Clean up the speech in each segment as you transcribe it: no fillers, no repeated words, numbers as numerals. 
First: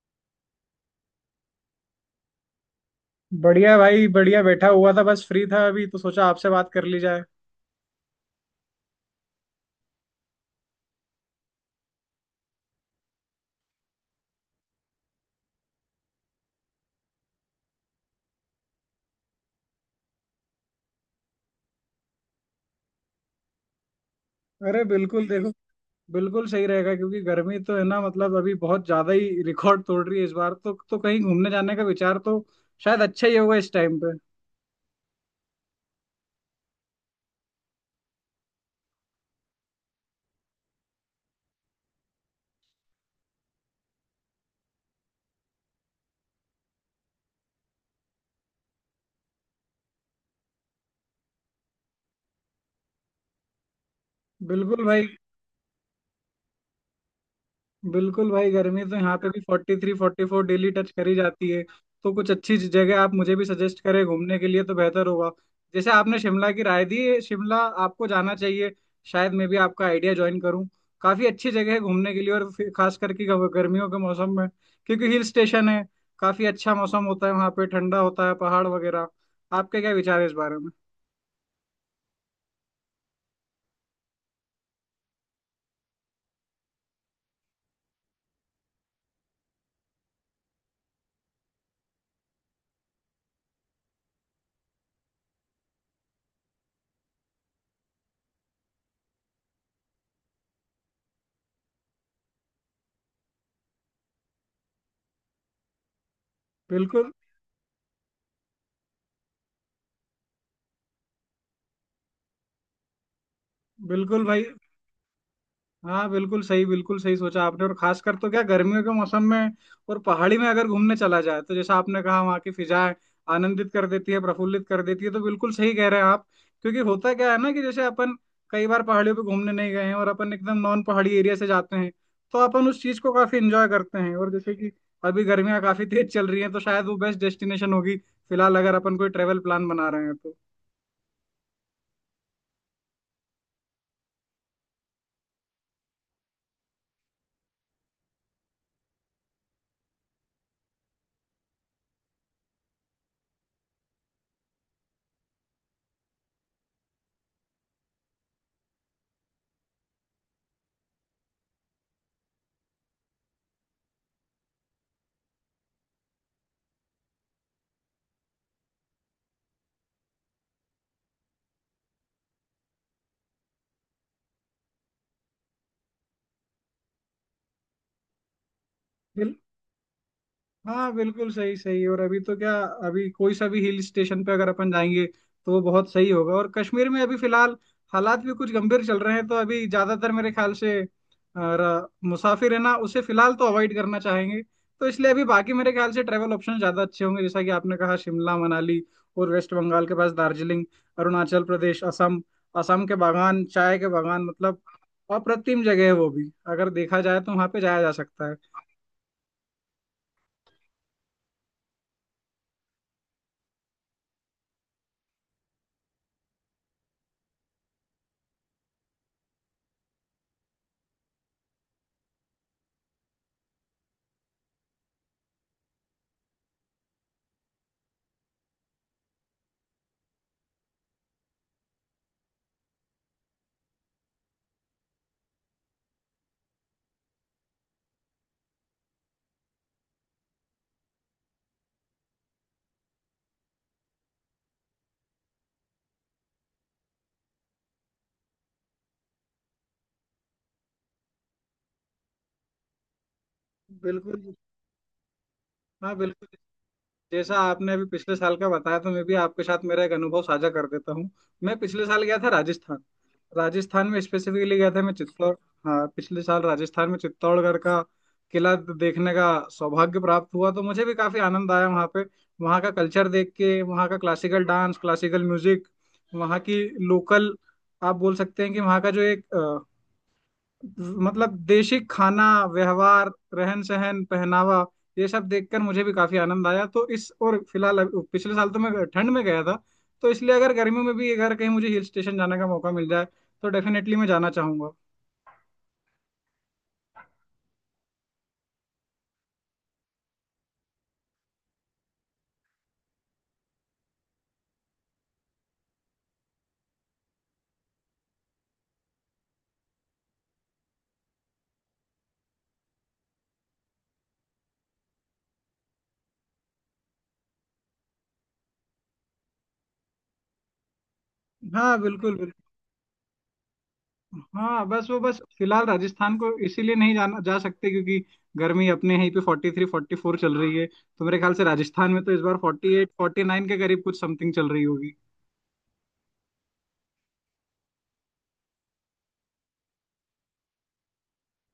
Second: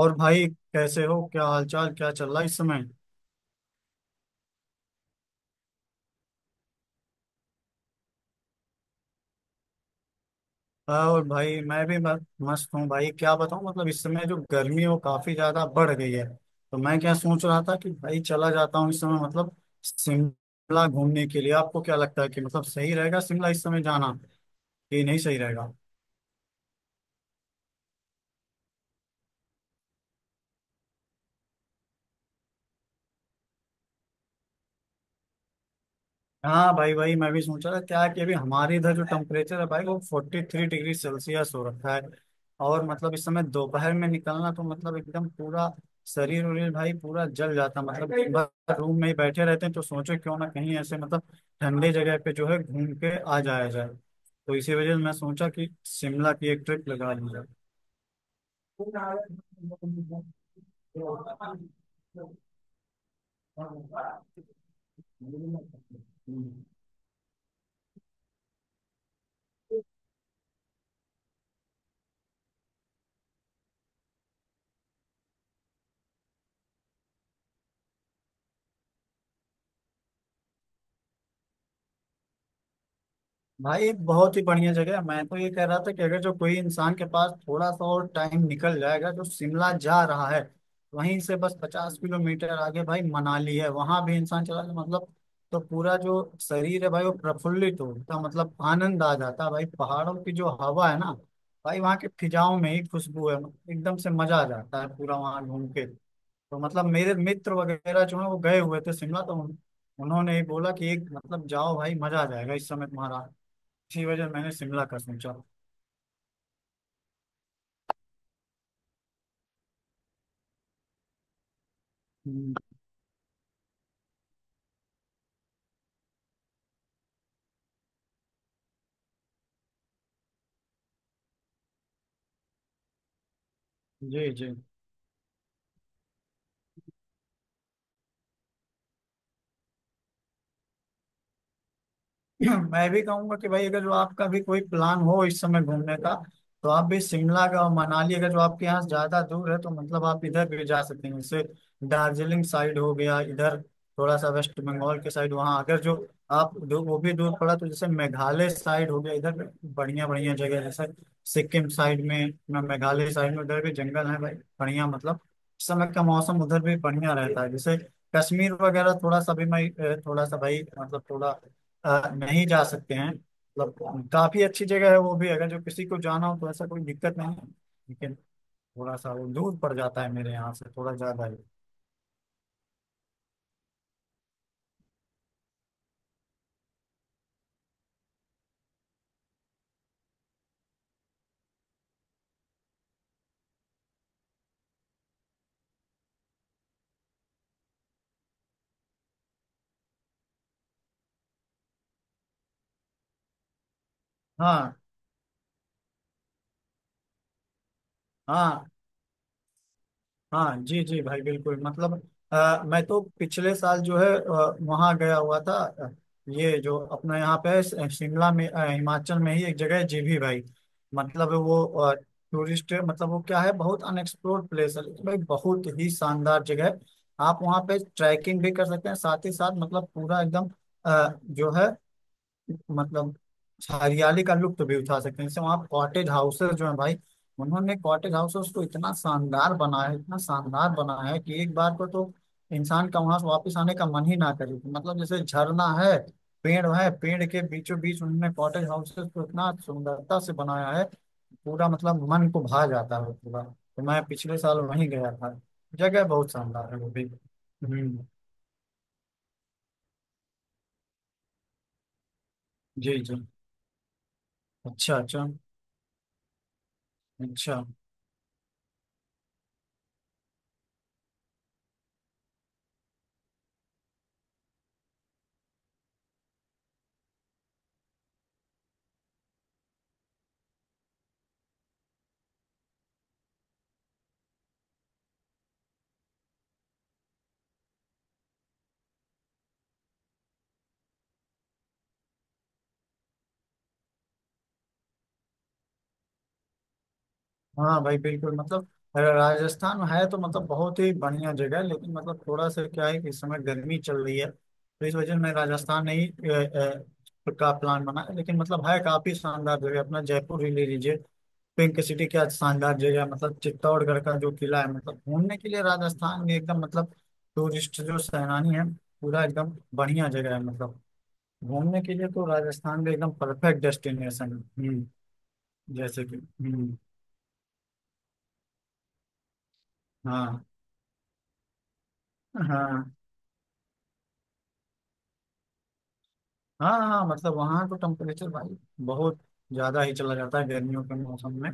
और भाई। कैसे हो? क्या हालचाल? क्या चल रहा है इस समय? बढ़िया भाई, बढ़िया। बैठा हुआ था, बस फ्री था, अभी तो सोचा आपसे बात कर ली जाए। हाँ, और भाई मैं भी मस्त हूँ भाई। क्या बताऊँ मतलब इस समय जो गर्मी है वो काफी ज्यादा बढ़ गई है। तो मैं क्या सोच रहा था कि भाई चला जाता हूँ इस समय मतलब शिमला घूमने के लिए। आपको क्या लगता है कि मतलब सही रहेगा शिमला इस समय जाना अरे कि नहीं बिल्कुल सही देखो, रहेगा? बिल्कुल सही रहेगा क्योंकि गर्मी तो है ना। मतलब अभी बहुत ज्यादा ही रिकॉर्ड तोड़ रही है इस बार। तो कहीं घूमने जाने का विचार तो शायद अच्छा ही होगा इस टाइम पे। हाँ भाई भाई मैं भी सोच रहा था क्या कि अभी हमारे इधर जो टेम्परेचर है भाई वो 43 डिग्री सेल्सियस हो रखा है। और मतलब इस समय दोपहर में निकलना तो मतलब एकदम पूरा शरीर उरीर भाई पूरा जल जाता मतलब बस रूम में ही बैठे रहते हैं। तो सोचो क्यों ना कहीं ऐसे मतलब ठंडे जगह पे जो है घूम के आ जाया जाए। तो इसी बिल्कुल वजह से भाई। मैं सोचा कि शिमला की एक ट्रिप लगा ली बिल्कुल भाई, गर्मी तो यहाँ पे भी 43 44 डेली टच करी जाती है। तो कुछ अच्छी जगह आप मुझे भी सजेस्ट करें घूमने के लिए तो बेहतर होगा। जैसे आपने जाए। शिमला की राय दी, शिमला आपको जाना चाहिए। शायद मैं भी आपका आइडिया ज्वाइन करूँ। काफी अच्छी जगह है घूमने के लिए, और फिर खास करके गर्मियों के मौसम में, क्योंकि हिल स्टेशन है। काफी अच्छा मौसम होता है वहाँ पे, ठंडा होता है, पहाड़ वगैरह। आपके क्या विचार है इस बारे में? भाई बहुत ही बढ़िया जगह है। मैं तो ये कह रहा था कि अगर जो कोई इंसान के पास थोड़ा सा और टाइम निकल जाएगा जो शिमला जा रहा है वहीं से बस 50 किलोमीटर आगे भाई मनाली है वहां भी इंसान चला जाए मतलब। तो पूरा जो शरीर है भाई वो प्रफुल्लित होता मतलब आनंद आ जाता है भाई पहाड़ों की जो हवा है ना। भाई वहाँ के फिजाओं में ही खुशबू है एकदम से मजा आ जाता है पूरा वहाँ घूम के। तो मतलब बिल्कुल। मेरे मित्र वगैरह जो है वो गए हुए थे शिमला तो उन्होंने ही बोला कि एक मतलब जाओ भाई मजा आ जाएगा इस समय तुम्हारा। इसी बिल्कुल वजह भाई। मैंने शिमला का सोचा। हाँ बिल्कुल सही, बिल्कुल सही सोचा आपने। और खासकर तो क्या, गर्मियों के मौसम में और पहाड़ी में अगर घूमने चला जाए तो जैसा आपने कहा वहाँ की हम्म, फिजाएं आनंदित कर देती है, प्रफुल्लित कर देती है। तो बिल्कुल सही कह रहे हैं आप। क्योंकि होता क्या है ना, कि जैसे अपन कई बार पहाड़ियों पे घूमने नहीं गए हैं, और अपन एकदम नॉन पहाड़ी एरिया से जाते हैं, तो अपन उस चीज को काफी इंजॉय करते हैं। और जी जी। जैसे कि अभी गर्मियां काफी तेज चल रही हैं तो शायद वो बेस्ट डेस्टिनेशन होगी फिलहाल, अगर अपन कोई ट्रेवल प्लान बना रहे हैं तो। मैं भी कहूंगा कि भाई अगर जो आपका भी कोई प्लान हो इस समय घूमने का तो आप भी शिमला का और मनाली अगर जो आपके यहाँ से ज्यादा दूर है तो मतलब आप इधर भी जा सकते हैं। जैसे दार्जिलिंग साइड हो गया इधर थोड़ा सा वेस्ट बंगाल के साइड वहाँ। अगर जो वो भी दूर पड़ा तो जैसे मेघालय साइड हो गया इधर बढ़िया बढ़िया जगह है, जैसे सिक्किम साइड में ना मेघालय साइड में उधर भी जंगल है भाई बढ़िया मतलब। इस समय का मौसम उधर भी बढ़िया रहता है। जैसे कश्मीर वगैरह थोड़ा सा भी मैं थोड़ा सा भाई मतलब थोड़ा नहीं जा सकते हैं मतलब काफी अच्छी जगह है वो भी अगर जो किसी को जाना हो तो ऐसा कोई दिक्कत नहीं है। लेकिन थोड़ा सा वो दूर पड़ जाता है मेरे यहाँ से हाँ थोड़ा ज्यादा बिल्कुल ही। सही सही। और अभी तो क्या, अभी कोई सा भी हिल स्टेशन पे अगर अपन जाएंगे तो वो बहुत सही होगा। और कश्मीर में अभी फिलहाल हालात भी कुछ गंभीर चल रहे हैं, तो अभी ज्यादातर मेरे ख्याल से मुसाफिर है ना, उसे फिलहाल तो अवॉइड करना चाहेंगे। तो इसलिए अभी बाकी मेरे ख्याल से ट्रैवल ऑप्शन ज्यादा अच्छे होंगे, जैसा कि आपने कहा शिमला मनाली, और वेस्ट बंगाल के पास दार्जिलिंग, अरुणाचल प्रदेश, असम। असम के बागान, चाय के बागान मतलब हाँ अप्रतिम जगह है। वो भी अगर देखा जाए तो वहां पे जाया जा सकता है। हाँ हाँ, जी जी भाई बिल्कुल मतलब मैं तो पिछले साल जो है वहाँ गया हुआ था। ये जो अपना यहाँ पे है, शिमला में हिमाचल में ही एक जगह है जीभी भाई। मतलब वो टूरिस्ट मतलब वो क्या है बहुत अनएक्सप्लोर्ड प्लेस है लेकिन भाई बहुत ही शानदार जगह है। आप वहाँ पे ट्रैकिंग भी कर सकते हैं साथ ही साथ मतलब पूरा एकदम जो है मतलब हरियाली का लुत्फ भी उठा सकते हैं। जैसे वहाँ कॉटेज हाउसेस जो है भाई उन्होंने कॉटेज हाउसेस को इतना शानदार बनाया है इतना शानदार बनाया है कि एक बार को तो इंसान का वहां से वापस आने का मन ही ना करे। मतलब जैसे झरना है पेड़ के बीचों बीच उन्होंने कॉटेज हाउसेस को इतना सुंदरता से बनाया है पूरा मतलब मन को भा जाता है पूरा। तो मैं बिल्कुल। पिछले साल वहीं गया था। हाँ जगह बिल्कुल। बहुत शानदार है वो भी। जैसा आपने अभी हम्म, पिछले साल का बताया, तो मैं भी आपके साथ मेरा एक अनुभव साझा कर देता हूँ। मैं पिछले साल गया था राजस्थान। जी जी। राजस्थान में स्पेसिफिकली गया था मैं अच्छा अच्छा। चित्तौड़। हाँ पिछले साल राजस्थान में चित्तौड़गढ़ अच्छा। का किला देखने का सौभाग्य प्राप्त हुआ, तो मुझे भी काफी आनंद आया वहाँ पे। वहाँ का कल्चर देख के, वहाँ का क्लासिकल डांस, क्लासिकल म्यूजिक, वहाँ की लोकल, आप बोल सकते हैं कि वहाँ का जो एक मतलब देशी खाना, व्यवहार, रहन सहन, पहनावा, ये सब देखकर मुझे भी काफी आनंद आया। तो इस और फिलहाल पिछले साल तो मैं ठंड में गया था, तो इसलिए अगर गर्मियों में भी अगर कहीं मुझे हिल स्टेशन जाने का मौका मिल जाए तो डेफिनेटली मैं जाना चाहूंगा। हाँ भाई बिल्कुल मतलब राजस्थान है तो मतलब बहुत ही बढ़िया जगह है लेकिन मतलब थोड़ा सा क्या है कि इस समय गर्मी चल रही है तो इस वजह से मैं राजस्थान नहीं का प्लान बना है। लेकिन मतलब है काफी शानदार जगह अपना जयपुर ही ले लीजिए। पिंक सिटी क्या शानदार जगह है मतलब चित्तौड़गढ़ का जो किला है मतलब घूमने के लिए राजस्थान में एकदम मतलब टूरिस्ट जो सैलानी है पूरा एकदम बढ़िया जगह है मतलब हाँ घूमने के लिए बिल्कुल तो बिल्कुल। राजस्थान में एकदम परफेक्ट डेस्टिनेशन है। हाँ बस हम्म। वो बस फिलहाल जैसे राजस्थान कि को इसीलिए हम्म। नहीं जाना जा सकते क्योंकि गर्मी अपने यहीं पे 43 फोर्टी फोर चल हाँ रही है। तो मेरे ख्याल से राजस्थान में तो इस बार 48 हाँ 49 के करीब कुछ समथिंग चल रही होगी। हाँ हाँ हाँ, मतलब वहाँ तो टेम्परेचर भाई बहुत ज़्यादा ही चला जाता है गर्मियों के मौसम में।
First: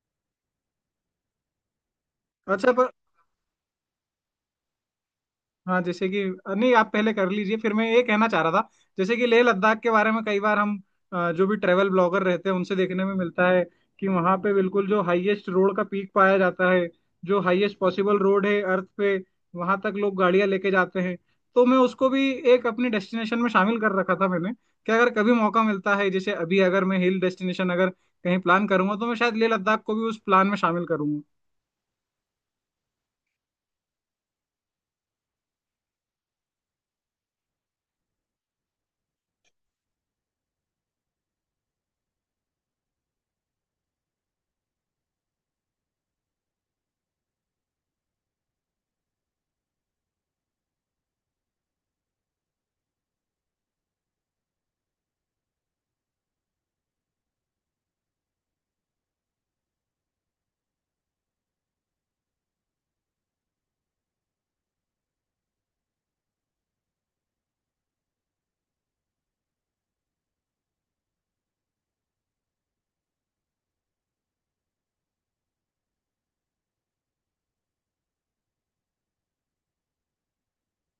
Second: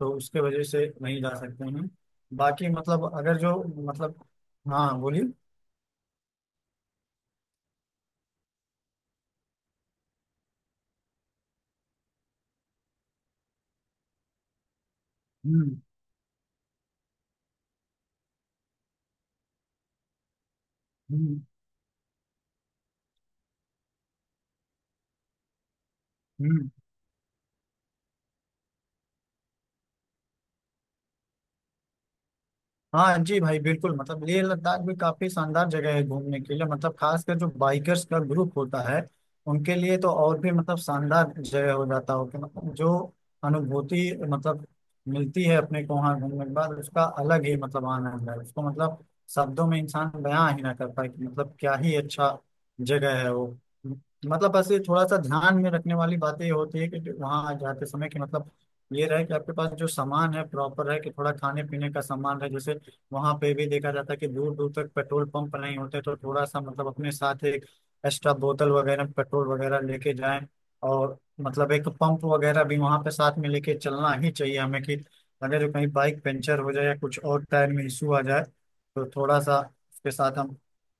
तो उसके वजह से नहीं जा सकते हैं। बाकी अच्छा पर। मतलब अगर जो मतलब। हाँ बोलिए। हाँ जैसे कि, नहीं आप पहले कर लीजिए, फिर मैं। ये कहना चाह रहा था जैसे कि लेह लद्दाख के बारे में कई बार हम जो भी ट्रेवल ब्लॉगर रहते हैं उनसे देखने में मिलता है कि वहाँ पे बिल्कुल जो हाईएस्ट रोड हम्म। का पीक पाया जाता है, जो हाईएस्ट पॉसिबल रोड है अर्थ पे, वहाँ तक लोग गाड़ियाँ लेके जाते हैं। हम्म। तो मैं उसको भी एक अपनी डेस्टिनेशन में शामिल कर रखा था मैंने कि अगर कभी मौका मिलता है, जैसे अभी हम्म। अगर मैं हिल डेस्टिनेशन अगर कहीं प्लान करूंगा तो मैं शायद लेह लद्दाख को भी उस प्लान में शामिल करूंगा। हाँ जी भाई बिल्कुल मतलब लेह लद्दाख भी काफी शानदार जगह है घूमने के लिए मतलब खासकर जो बाइकर्स का ग्रुप होता है उनके लिए तो और भी मतलब शानदार जगह हो जाता हो कि मतलब जो अनुभूति मतलब मिलती है अपने को वहाँ घूमने के बाद उसका अलग ही मतलब आनंद है उसको मतलब शब्दों में इंसान बयां ही ना कर पाए कि मतलब क्या ही अच्छा जगह है वो। मतलब बस ये थोड़ा सा ध्यान में रखने वाली बात ये होती है कि वहाँ जाते समय कि मतलब ये रहे कि आपके पास जो सामान है प्रॉपर है कि थोड़ा खाने पीने का सामान है। जैसे वहां पे भी देखा जाता है कि दूर दूर तक पेट्रोल पंप नहीं होते तो थोड़ा सा मतलब अपने साथ एक एक्स्ट्रा बोतल वगैरह पेट्रोल वगैरह लेके जाएं। और मतलब एक पंप वगैरह भी वहां पे साथ में लेके चलना ही चाहिए हमें कि अगर कहीं बाइक पंचर हो जाए या कुछ और टायर में इशू आ जाए तो थोड़ा सा उसके साथ हम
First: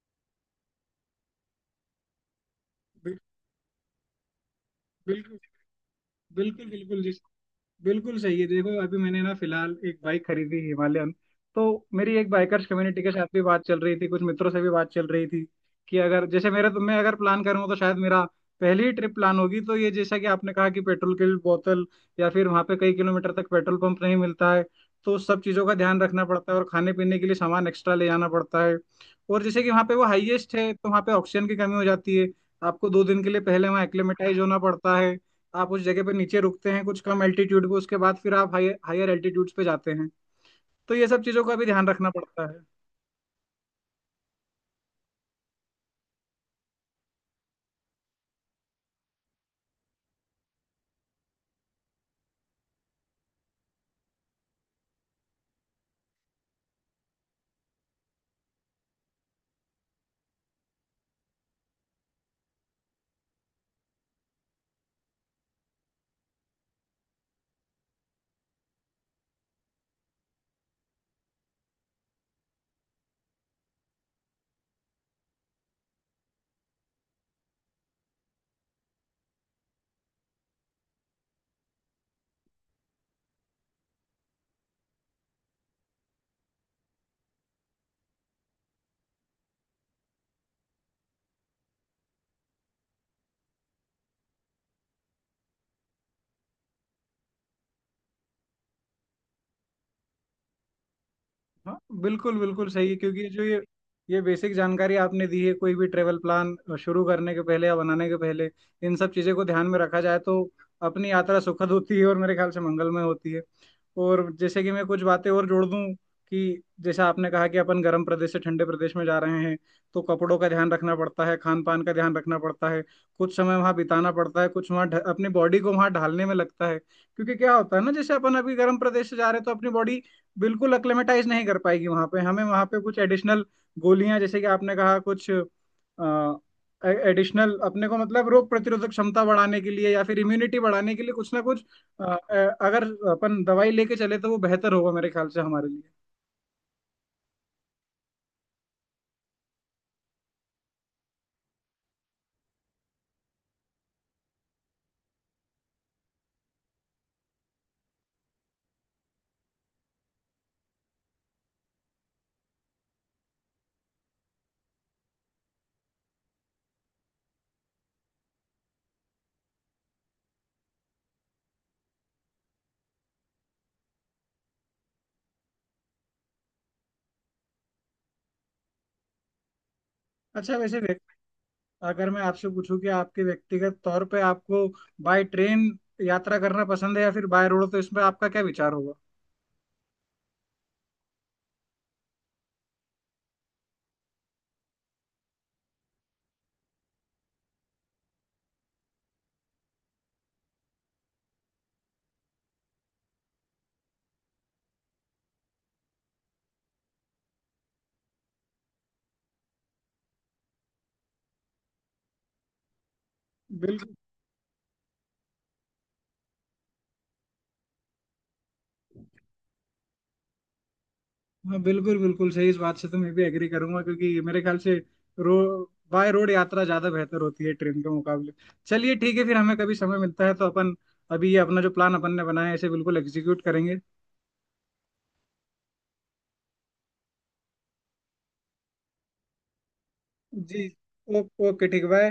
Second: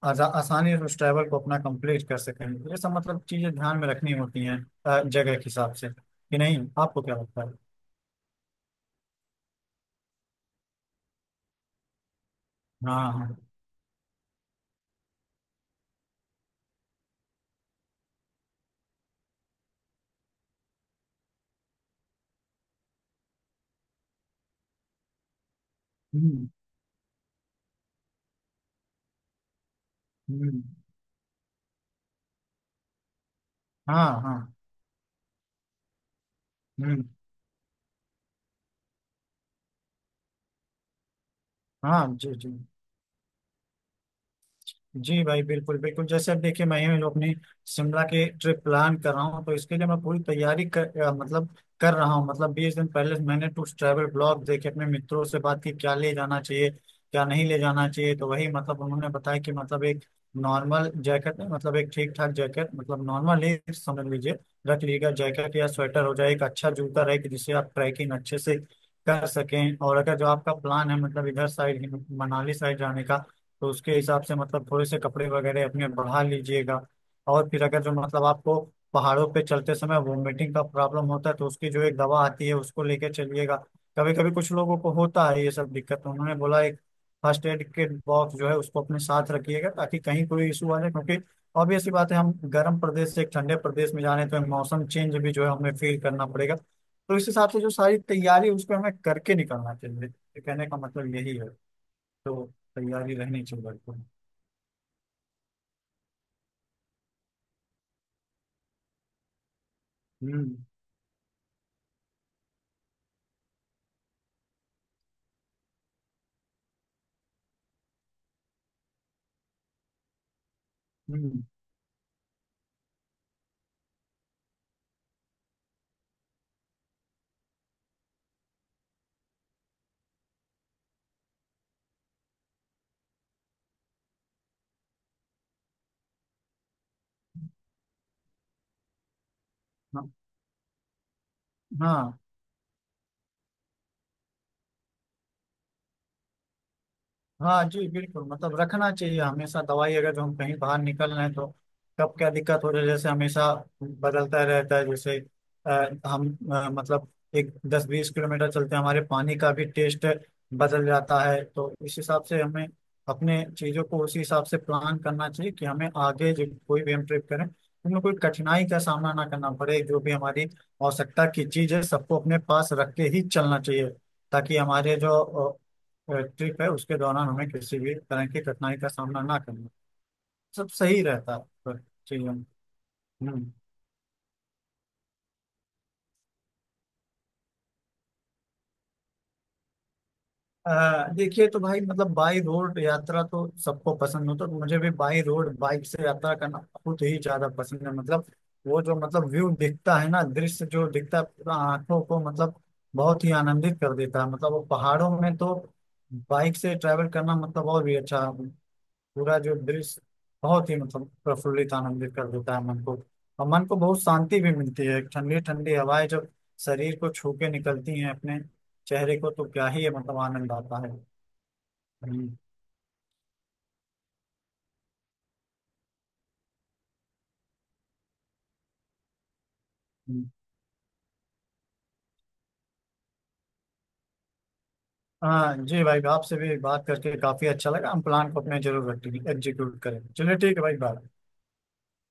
आसानी से उस ट्रैवल को अपना कंप्लीट कर सकें। ये सब बिल- मतलब चीजें ध्यान में रखनी होती हैं जगह बिल्कुल। के हिसाब से। कि नहीं, बिल्कुल बिल्कुल आपको जी। क्या लगता है? बिल्कुल सही है। देखो अभी मैंने ना फिलहाल एक बाइक खरीदी हिमालयन, तो मेरी एक बाइकर्स कम्युनिटी के हाँ साथ हाँ। भी बात चल रही थी, कुछ मित्रों से भी बात चल रही थी कि अगर जैसे मेरे, तो मैं अगर प्लान करूँ तो शायद मेरा पहली ही ट्रिप प्लान होगी। तो ये जैसा कि आपने कहा कि पेट्रोल की बोतल या फिर वहाँ पे कई किलोमीटर तक पेट्रोल पंप नहीं मिलता है, तो उस सब चीज़ों का ध्यान रखना हम्म। पड़ता है और खाने पीने के लिए सामान एक्स्ट्रा ले जाना पड़ता है। और जैसे कि वहाँ पे वो हाईएस्ट हम्म। है तो वहाँ पे ऑक्सीजन की कमी हो जाती है। आपको 2 दिन के लिए पहले वहाँ हाँ हाँ। एक्लेमेटाइज होना पड़ता है। आप उस जगह पे नीचे रुकते हैं कुछ हम्म। कम एल्टीट्यूड पे, उसके बाद फिर आप हायर हायर एल्टीट्यूड्स पे जाते हैं। तो ये सब चीज़ों का भी ध्यान हाँ रखना जी जी पड़ता है। जी भाई बिल्कुल बिल्कुल। जैसे अब देखिए मैं ही अपनी शिमला की ट्रिप प्लान कर रहा हूँ तो इसके लिए मैं पूरी तैयारी कर मतलब कर रहा हूँ। मतलब 20 दिन पहले से मैंने टूर ट्रैवल ब्लॉग देखे अपने मित्रों से बात की क्या ले जाना चाहिए क्या नहीं ले जाना चाहिए। तो वही मतलब उन्होंने बताया कि मतलब एक नॉर्मल जैकेट मतलब एक ठीक ठाक जैकेट मतलब नॉर्मल ही समझ लीजिए रख लीजिएगा। जैकेट या स्वेटर हो जाए एक अच्छा जूता रहे कि जिससे आप ट्रैकिंग अच्छे से कर सकें। और अगर जो आपका प्लान है मतलब इधर साइड मनाली साइड जाने का तो उसके हिसाब से मतलब थोड़े से कपड़े वगैरह अपने बढ़ा लीजिएगा। और फिर अगर जो मतलब आपको पहाड़ों पे चलते समय वोमिटिंग का प्रॉब्लम होता है तो उसकी जो एक दवा आती है उसको लेके चलिएगा। कभी कभी कुछ लोगों को होता है ये सब दिक्कत। तो उन्होंने बोला एक फर्स्ट एड किट बॉक्स जो है उसको अपने साथ रखिएगा ताकि कहीं कोई इशू आ जाए। क्योंकि ऑब्वियस सी बात है हम गर्म प्रदेश से एक ठंडे प्रदेश में जाने तो मौसम चेंज भी जो है हमें फील करना पड़ेगा। तो इस हिसाब से जो सारी तैयारी है, उसको हमें करके निकलना चाहिए। तो कहने का मतलब यही है हाँ बिल्कुल। तो बिल्कुल सही है तैयारी क्योंकि जो रहनी ये चाहिए। ये बेसिक जानकारी आपने दी है, कोई भी ट्रेवल प्लान शुरू करने के पहले या बनाने के पहले इन सब चीज़ों को ध्यान में रखा जाए तो हम्म। अपनी यात्रा सुखद होती है और मेरे ख्याल से मंगलमय होती है। और जैसे कि मैं कुछ बातें और जोड़ दूं कि जैसा आपने कहा कि अपन गर्म प्रदेश से ठंडे प्रदेश में जा रहे हैं तो कपड़ों का ध्यान रखना पड़ता है, हम्म। खान पान का ध्यान रखना पड़ता है। कुछ समय वहाँ बिताना पड़ता है, कुछ वहाँ अपनी बॉडी को वहाँ ढालने में लगता है। क्योंकि क्या होता है ना, जैसे अपन अभी गर्म प्रदेश से जा रहे हैं तो अपनी बॉडी बिल्कुल अक्लेमेटाइज नहीं कर पाएगी वहाँ पे। हमें वहाँ पे कुछ एडिशनल गोलियां, जैसे कि आपने कहा, कुछ एडिशनल अपने को मतलब रोग प्रतिरोधक क्षमता बढ़ाने के लिए या हाँ फिर इम्यूनिटी बढ़ाने के लिए कुछ ना कुछ अ, हाँ। अ, अगर अपन दवाई लेके चले तो वो बेहतर होगा मेरे ख्याल से हमारे लिए। हाँ जी बिल्कुल मतलब रखना चाहिए हमेशा दवाई अगर जो हम कहीं बाहर निकल रहे हैं तो कब क्या दिक्कत हो रही है जैसे हमेशा बदलता रहता है। जैसे हम मतलब एक 10 20 किलोमीटर चलते हैं हमारे पानी का भी टेस्ट बदल जाता है। तो इस हिसाब से हमें अपने चीज़ों को उसी हिसाब से प्लान करना चाहिए कि हमें आगे जो कोई भी हम ट्रिप करें उनमें कोई कठिनाई का सामना ना करना पड़े। जो भी हमारी आवश्यकता की चीज़ है सबको अपने पास रख के ही चलना चाहिए ताकि हमारे जो ट्रिप है उसके दौरान हमें किसी भी तरह की कठिनाई का सामना ना करना। अच्छा, सब वैसे सही व्यक्ति, रहता है अगर मैं चीजों में। आपसे पूछूं कि आपके हम्म। व्यक्तिगत तौर पे आपको बाय ट्रेन यात्रा करना पसंद है या फिर बाय रोड, तो इसमें आपका क्या विचार होगा? देखिए तो भाई मतलब बाई रोड यात्रा तो सबको पसंद हो तो मुझे भी बाई रोड बाइक से यात्रा करना बहुत ही ज्यादा पसंद है। मतलब वो जो मतलब व्यू दिखता है ना दृश्य जो दिखता है पूरा आंखों को मतलब बहुत ही आनंदित कर देता है। मतलब वो पहाड़ों में तो बाइक से ट्रैवल करना मतलब और भी अच्छा पूरा जो दृश्य बहुत ही मतलब प्रफुल्लित आनंदित कर देता है मन को। और मन को बिल्कुल। बहुत शांति भी मिलती है ठंडी ठंडी हवाएं जब शरीर को छू के निकलती हैं अपने चेहरे को तो क्या ही मतलब आनंद आता है। हाँ बिल्कुल बिल्कुल हम्म, सही। इस बात से तो मैं भी एग्री करूंगा क्योंकि मेरे ख्याल से रो बाय रोड यात्रा ज्यादा बेहतर होती है ट्रेन के मुकाबले। चलिए ठीक है फिर, हमें कभी समय मिलता हम्म। है तो अपन अभी ये अपना जो प्लान अपन ने बनाया है इसे बिल्कुल एग्जीक्यूट करेंगे। हाँ जी भाई आपसे भी बात करके काफी अच्छा लगा हम प्लान को अपने जरूर एग्जीक्यूट करें। चलिए ठीक जी। है भाई बाय। ओ, ओके ठीक। बाय।